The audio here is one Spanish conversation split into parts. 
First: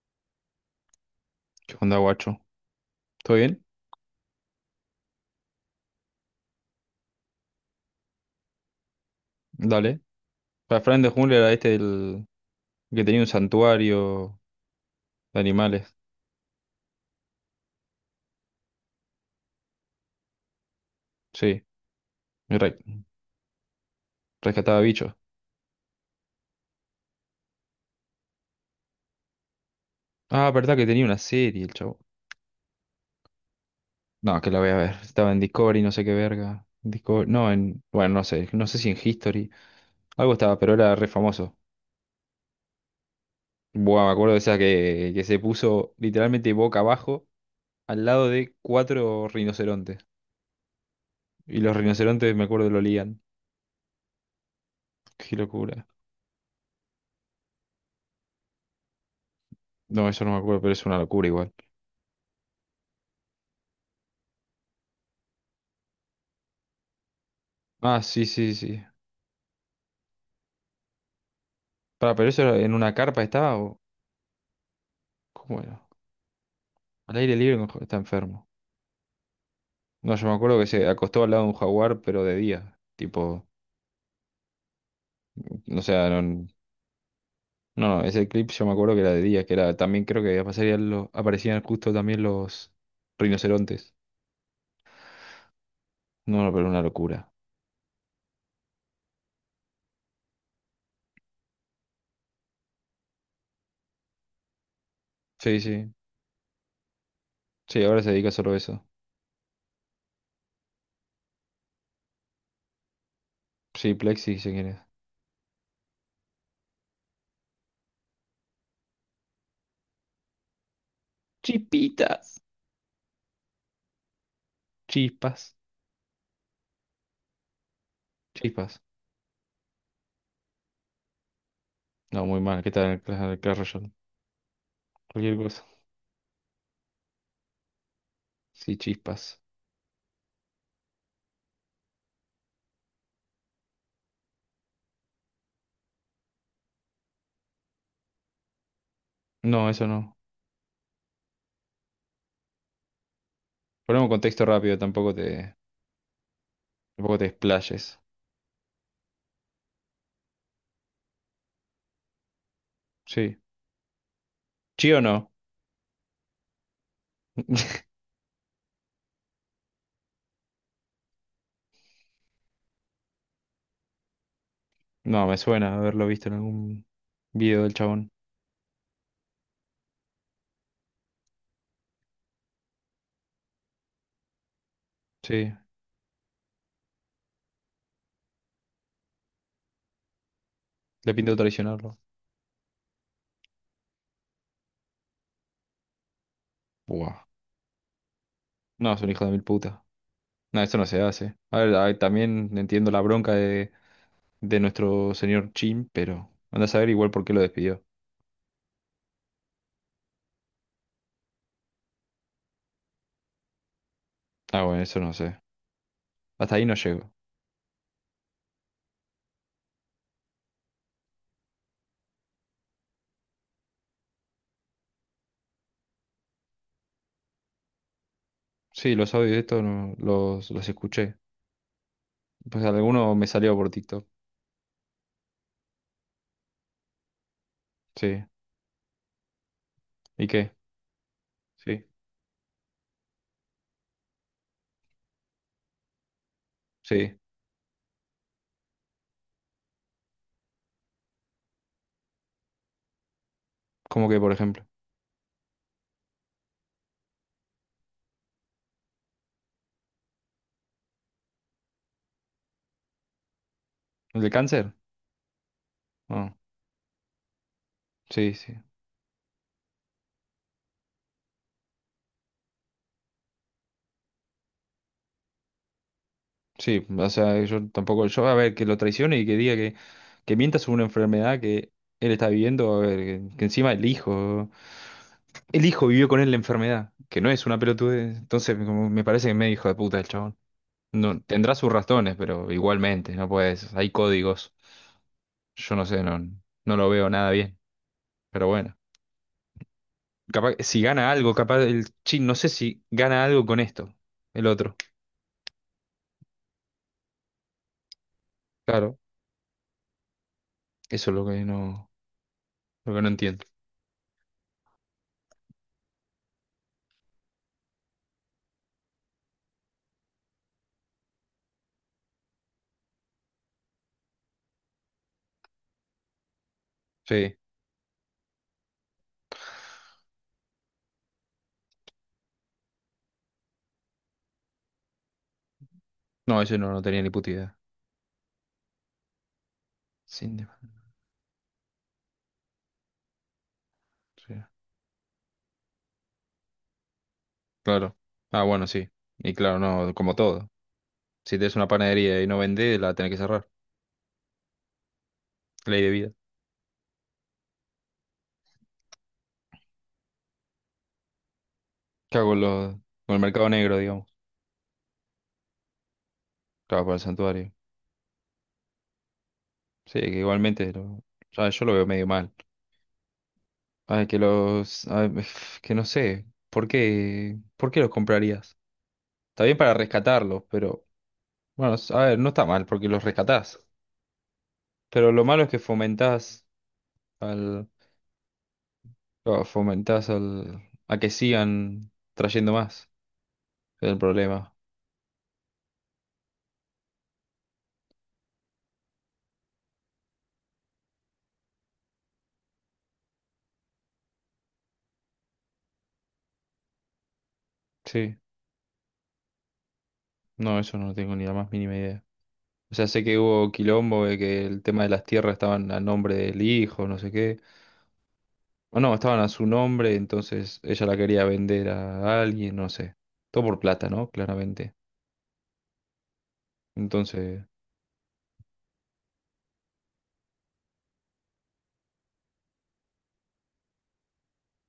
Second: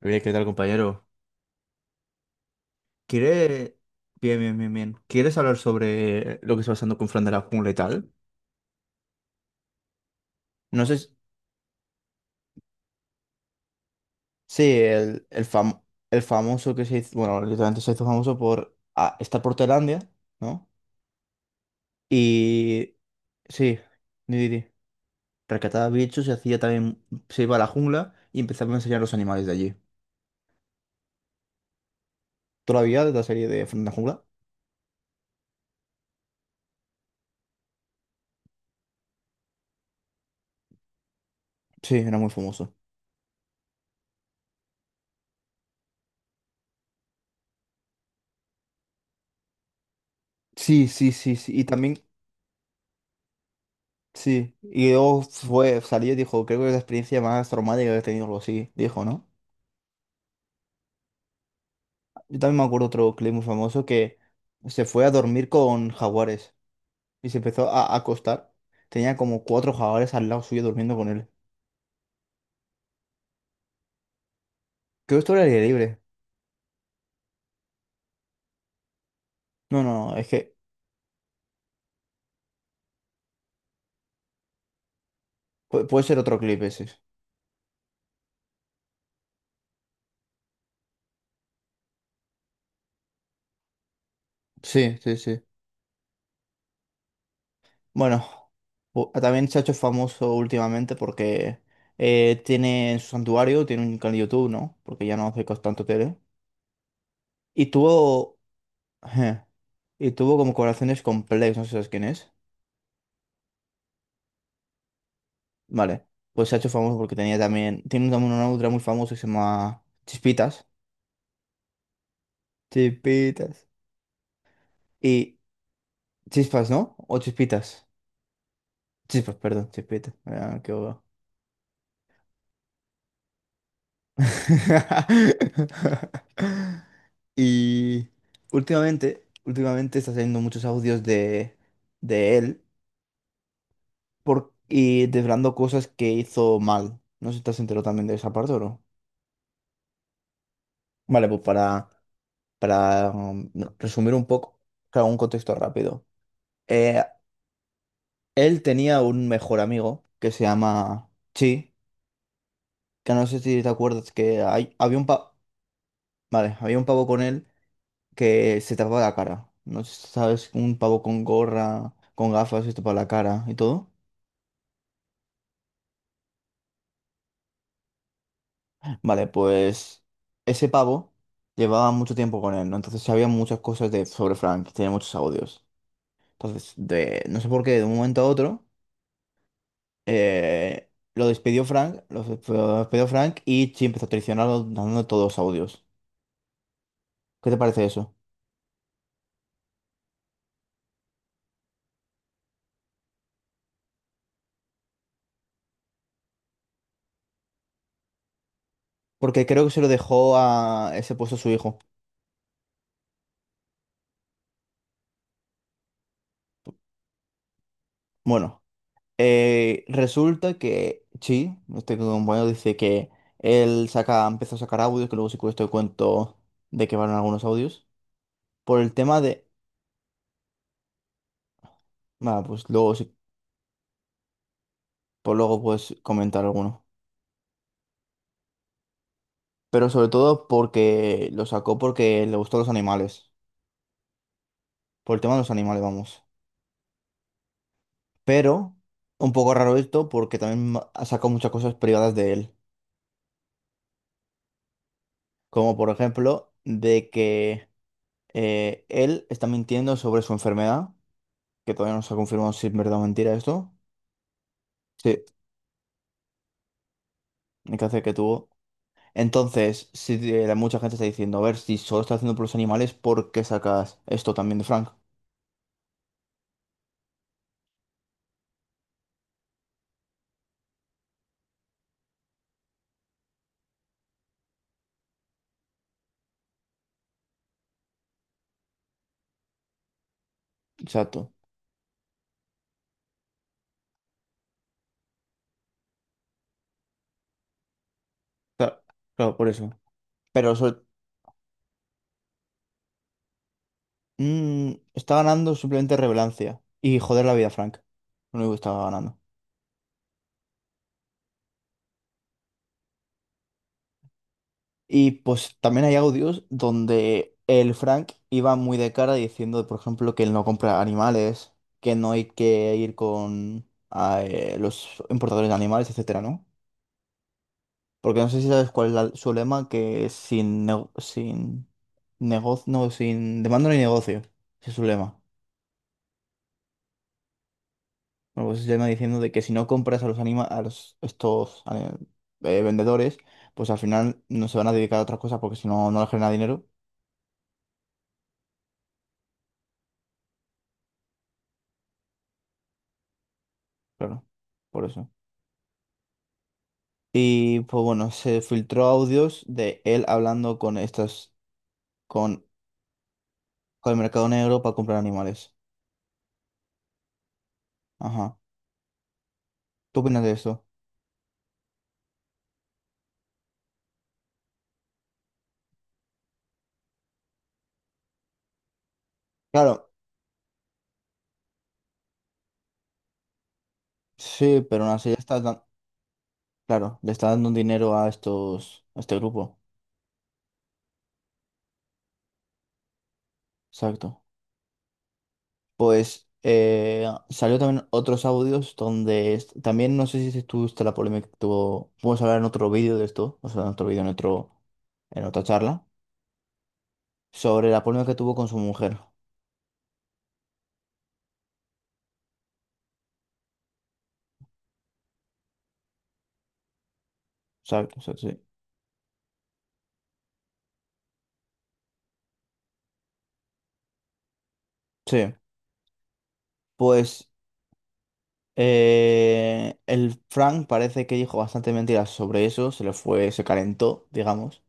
Bien, ¿qué tal, compañero? ¿Qué onda, guacho? ¿Todo bien? ¿Quiere... Bien, bien, bien, bien. ¿Quieres hablar sobre lo que está pasando con Fran de la Jungla y tal? Dale. Para No sé Fran si... de Jungla era el que tenía un santuario Sí, de animales. el famoso que se hizo... Bueno, literalmente se hizo famoso por estar por Tailandia, ¿no? Sí, y Y... Sí, ni di, di. rescataba bichos. Rescataba bichos y hacía también... Se iba a la jungla y empezaba a enseñar los animales de allí. Ah, verdad que tenía una serie el chavo. Todavía de la serie de Fran de la Jungla. No, que la voy a ver. Estaba en Discovery, no sé qué verga. Discovery, no, en. Bueno, no sé. No sé si en History. Algo estaba, pero era re famoso. Sí, era muy famoso. Buah, me acuerdo de esa que se puso literalmente boca abajo al lado de 4 rinocerontes. Sí, sí, sí, sí. Y Y los también, rinocerontes, me acuerdo, lo olían. sí, y luego Qué fue, locura. salió y dijo, creo que es la experiencia más traumática que he tenido, algo así, dijo, ¿no? No, eso no me acuerdo, pero es una locura igual. Yo también me acuerdo otro clip muy famoso que se fue a dormir con jaguares y se empezó a Ah, sí, acostar. sí, sí. Tenía como cuatro jaguares al lado suyo durmiendo con él. Para, pero eso en una carpa estaba o Creo que esto era al ¿cómo aire era? libre. Al aire libre no, está enfermo. No, no, No, no, es yo me que acuerdo que se acostó al lado de un jaguar, pero de día. Tipo, o puede sea, ser no, otro no, clip ese. no, ese clip yo me acuerdo que era de día, que era también creo que aparecían aparecían justo también los rinocerontes. Sí, sí, sí. No, no, pero una locura. Bueno, también se ha hecho famoso últimamente porque tiene en su santuario, tiene un canal de YouTube, ¿no? Porque ya no hace Sí, tanto sí. tele. Y Sí, ahora se dedica tuvo solo a eso. ajá. Y tuvo como colaboraciones con Plex, no sé si sabes quién es. Sí, Plexi, si quieres. Vale, pues se ha hecho famoso porque tenía también, tiene también una otra muy famosa que se llama Chispitas. Chipitas. Chispitas. Y Chispas. Chispas, ¿no? O Chispitas. Chispas. Chispas, perdón, Chispitas. Ah, qué bobo. No, muy mal. ¿Qué tal el el Clash Royale? Cualquier cosa. Y Sí, últimamente, chispas. últimamente está saliendo muchos audios de él por, y desvelando cosas que hizo mal. No sé si estás enterado también de esa parte o no. No, eso no. Vale, pues para Ponemos resumir un contexto poco, rápido, claro, tampoco un contexto te. rápido. Eh, Tampoco te explayes. él tenía un mejor amigo que se llama Chi, que no Sí. sé si te acuerdas que ¿Sí había o un no? Vale, había un pavo con él que se tapaba la cara. No sé si sabes, un pavo con gorra, con gafas, se tapaba la cara y todo. No, me suena haberlo visto en algún video del chabón. Vale, pues ese pavo llevaba mucho tiempo con él, ¿no? Entonces sabía muchas cosas de, sobre Frank, tenía muchos Sí, audios. Entonces, de, no sé por qué, de un momento a otro eh, le lo pinto despidió traicionarlo. Frank, lo despidió Frank y Chi empezó a traicionarlo dando todos los audios. Buah. ¿Qué te parece eso? No, es un hijo de mil putas. No, eso no se hace. A ver, también entiendo la bronca de nuestro señor Chin, pero anda a saber igual por qué lo despidió. Porque creo que se lo dejó a ese puesto a su hijo. Ah, bueno, eso no sé. Hasta ahí no llego. Bueno, resulta que Chi, este compañero, dice que él saca, empezó a sacar audios, que luego sí esto cuento de que van algunos audios. Por el Sí, los tema audios de de. esto no, los escuché. Bueno, pues Pues luego sí, alguno me salió por TikTok. por luego puedes comentar alguno. Sí. Pero sobre ¿Y todo qué? porque lo sacó Sí. porque le gustó los animales. Por el tema de los animales, vamos. Sí. Pero un poco raro esto porque también ha sacado muchas cosas privadas de él, ¿Cómo que, por ejemplo? como por ejemplo de que él está mintiendo sobre su enfermedad, que todavía no se ha confirmado si es verdad o mentira esto. ¿El de cáncer? Sí, Ah, el cáncer que sí, tuvo. sí. Entonces, si mucha gente está diciendo, a ver, si solo está haciendo por los animales, ¿por qué sacas esto también de Frank? Sí, o sea, yo tampoco, yo a ver, que lo traicione y que diga que mienta sobre una enfermedad que él está viviendo, a ver, que encima el hijo vivió con él la enfermedad, que no es una pelotudez, entonces como me parece que es medio hijo de puta el chabón. No, Exacto. tendrá sus razones, pero igualmente, no puedes, hay códigos, yo no sé, no, no lo veo nada bien, pero bueno, Claro, claro, por eso. capaz, Pero sobre- si gana algo, capaz el chin, no sé si gana algo con esto, el otro, Está ganando simplemente relevancia y joder la vida a Frank. Lo único que estaba claro, ganando. eso es lo que no entiendo, Y pues también hay audios donde el Frank iba muy de cara diciendo, por ejemplo, que él no compra animales, que no hay que ir con los importadores de animales, etcétera, ¿no? sí. Porque no sé si sabes cuál es su lema, que es sin negocio, no, sin demanda ni negocio. Ese es su lema. No, ese no, no tenía ni puta idea. Bueno, pues se llama diciendo de que si no compras Sin de- a los estos vendedores, pues al final Sí. no se van a dedicar a otras cosas porque si no, no les genera dinero. Claro. Ah, bueno, sí. Y claro, no, como todo. Si tienes una panadería y no vendés, la tenés que cerrar. Claro, por eso. Ley de vida. Y pues bueno, se filtró audios de él hablando con estas, ¿Qué hago con, con, con el mercado negro, con el digamos? mercado negro para comprar animales. Claro, para el santuario. Ajá. ¿Tú Sí, que opinas de eso? igualmente lo, ya yo lo veo medio mal. Ay, que los... ay, que no sé. ¿Por qué? ¿Por qué los comprarías? Está bien para Claro, rescatarlos, pero... Bueno, a ver, no está mal porque los rescatás. sí, pero aún así Pero le lo estás malo es que dando, fomentás. claro, le está dando dinero a estos, a este Claro, grupo. fomentás al, a que sigan trayendo más. Es el Exacto. problema. Pues salió también otros audios donde también no sé si tú viste la polémica que tuvo. Podemos hablar en otro vídeo de esto, o sea, en otro vídeo, en otro, en otra charla, sobre la polémica que Sí, tuvo con su mujer. no, eso no tengo ni la más mínima idea. O sea, sé que hubo quilombo de que el tema de las tierras estaban a nombre del hijo, no sé qué. Exacto, exacto, sí. O no, estaban a su nombre, entonces ella la quería vender a alguien, no sé. Todo por plata, ¿no? Claramente. Sí. Pues Entonces, eh, el Frank parece que dijo bastante mentiras sobre eso, se le fue, se calentó, digamos,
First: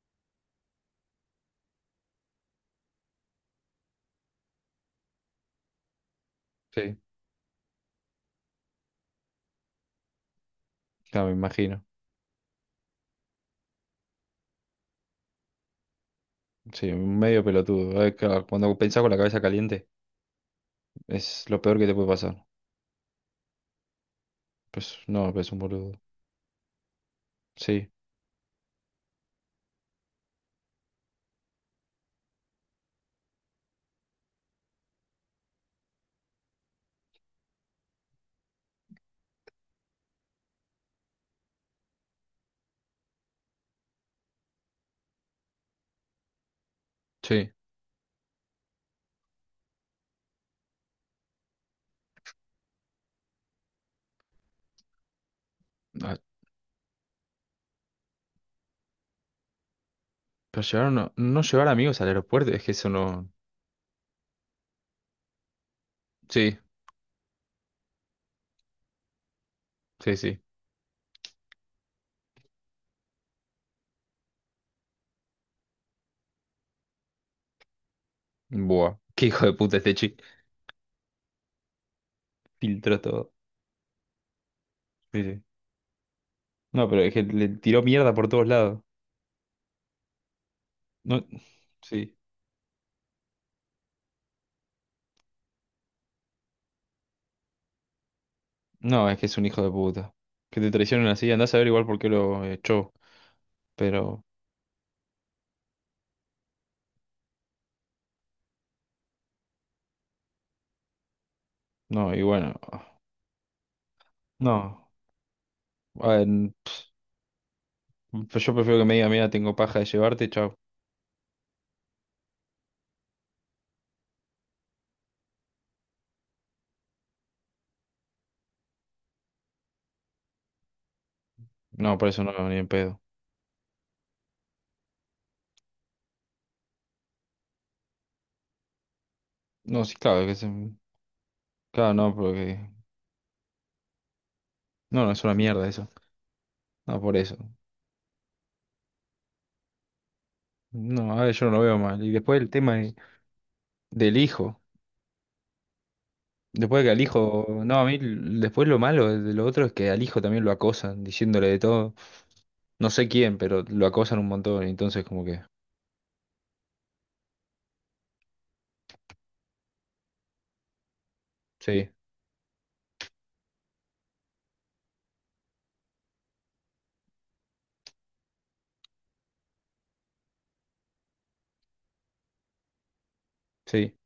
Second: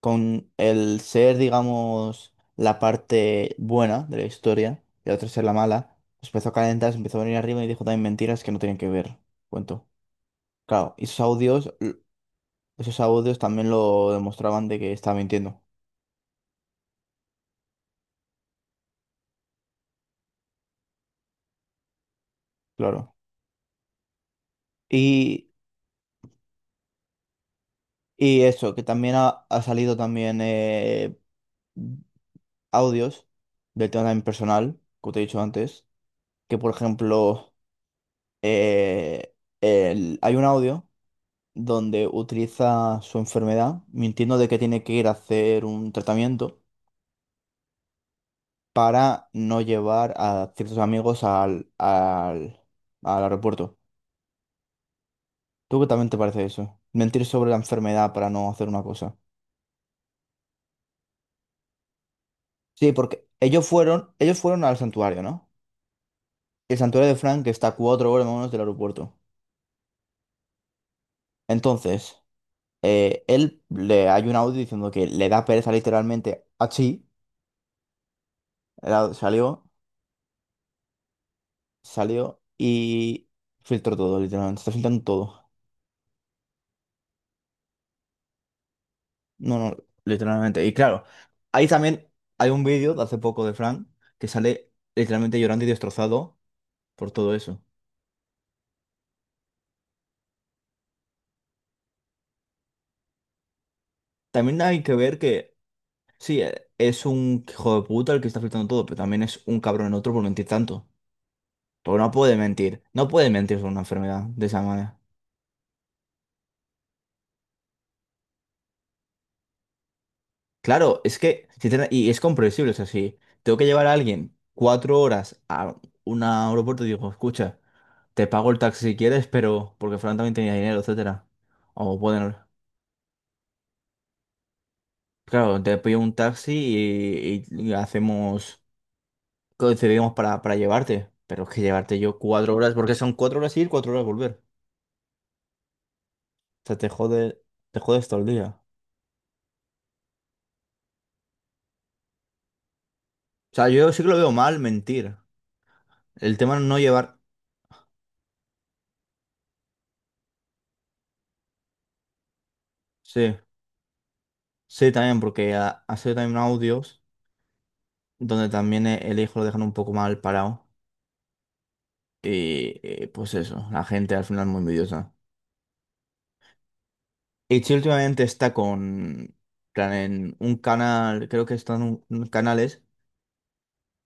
con el ser, digamos, la parte buena de la historia y el otro ser la mala, se empezó a calentar, se sí, empezó a venir arriba y dijo también mentiras que no tenían que ver, cuento. Claro, y esos claro, me audios, imagino. Esos audios también lo demostraban de que estaba mintiendo, Sí, medio pelotudo. Claro, cuando pensás con la cabeza caliente, es lo peor que te puede pasar. claro. Pues no, Y, es un boludo. Sí, y eso, que también ha salido también audios del tema también personal, como te he dicho antes que por ejemplo eh, hay un audio donde utiliza su enfermedad mintiendo de que tiene que ir a hacer un tratamiento sí. para no llevar a ciertos amigos al, al, al aeropuerto. ¿Tú qué también te parece eso? Mentir sobre la enfermedad para no hacer una cosa. Pero llevar no, no llevar amigos al aeropuerto, es que eso Sí, porque no. Ellos fueron al santuario, ¿no? Sí, El santuario de Frank está a 4 horas más o menos del aeropuerto. sí, sí. Entonces, él le hay un audio diciendo que le da pereza literalmente a Chi. Buah. Era- Qué hijo de salió, puta este chico. salió Filtró y todo. filtró todo, literalmente. Está filtrando Sí, sí. todo. No, pero es que le tiró mierda por todos lados. No, no, literalmente. Y claro, No, ahí también sí. hay un vídeo de hace poco de Frank que sale literalmente llorando y destrozado por todo eso. No, es que es un hijo de puta. Que te traicionen así, andás a ver igual por qué lo echó. Pero, También hay que ver que, sí, es un hijo de puta el que está filtrando todo, pero también es un cabrón en otro por mentir tanto. Porque no no, y puede bueno. mentir. No puede mentir sobre una enfermedad de esa No. manera. A ver, pues yo prefiero que me diga, mira, tengo paja de llevarte, chao. Claro, es que, y es comprensible, o sea, si tengo que llevar a alguien 4 horas a un aeropuerto, digo, escucha, te pago el taxi si quieres, pero porque Fran también tenía dinero, etcétera. No, O por eso no, pueden, ni en pedo. claro, te pido un taxi y hacemos, No, sí, coincidimos claro, que se... para llevarte, pero es que Claro, llevarte no, yo cuatro porque... horas, porque son 4 horas ir, 4 horas volver. No, no, es una mierda eso. O sea, te No, por eso. jode, te jodes todo el día. No, a ver, yo no lo veo mal. Y después el tema O sea, yo sí que lo del veo mal hijo. mentir. El tema no Después que al llevar, hijo. No, a mí después lo malo de lo otro es que al hijo también lo acosan, diciéndole de todo. No sé sí, quién, pero lo acosan un montón. Y sí, entonces, también, como que. porque ha sido también audios. Donde también el hijo lo dejan un poco mal parado. Sí, Y pues eso, la gente al final es muy envidiosa. Y Chi últimamente está con, plan, en un canal, creo que están un canales sí.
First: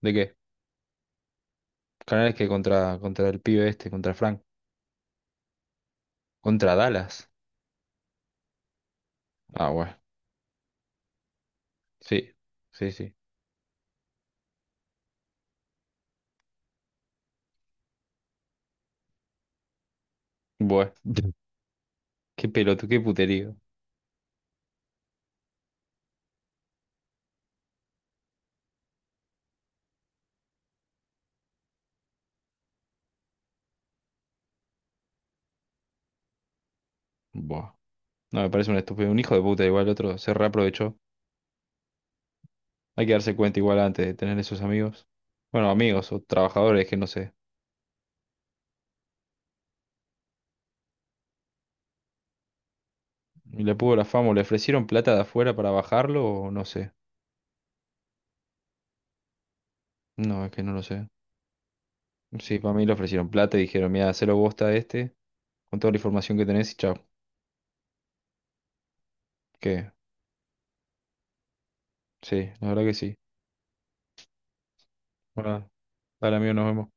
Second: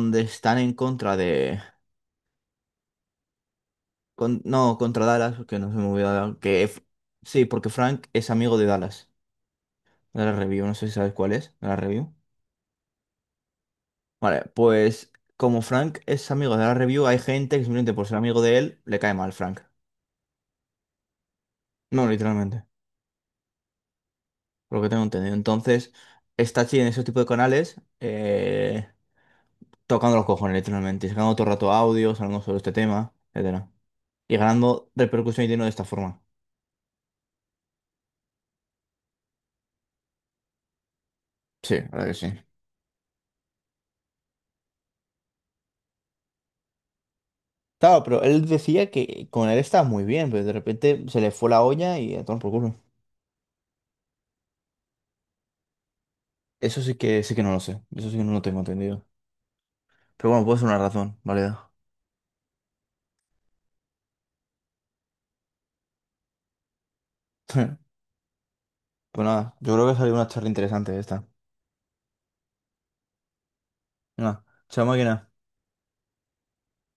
¿De qué? están en contra de, Canales que contra el pibe este, contra Frank. no, contra Dallas, porque no se me olvidó, Contra Dallas. sí, porque Frank es amigo de Dallas, Ah, bueno. de la Review, no sé si sabes cuál es, de la Review. Sí, sí, sí. Vale, pues como Frank es amigo de la Review, hay gente que simplemente por ser amigo de él le cae mal Frank. Bueno. No, Qué literalmente, pelotudo, qué puterío. por lo que tengo entendido. Entonces, está así en esos tipos de canales tocando los cojones, literalmente, sacando todo el rato audios, hablando sobre este tema, etcétera. Y ganando repercusión y dinero de esta forma. Buah. No, me parece un estúpido. Un hijo de puta, igual el otro se reaprovechó. Sí, la verdad que sí. Hay que darse cuenta igual antes de tener esos amigos. Bueno, amigos o trabajadores que no sé. Claro, pero él decía que con él estaba muy bien, pero de repente se le fue la olla y a tomar por culo. Y le pudo la fama, o le ofrecieron plata de afuera para bajarlo, o no Eso sé. Sí que no lo sé. Eso sí que no lo tengo entendido. Pero bueno, No, es puede que ser no una lo sé. razón válida. Sí, para mí le ofrecieron plata y dijeron, mira, hacelo bosta a este, con toda la información que tenés y chao. Pues nada, yo creo ¿Qué? que salió una charla interesante esta. Sí, la verdad que sí. Venga, chao máquina. Bueno, dale amigo, nos vemos.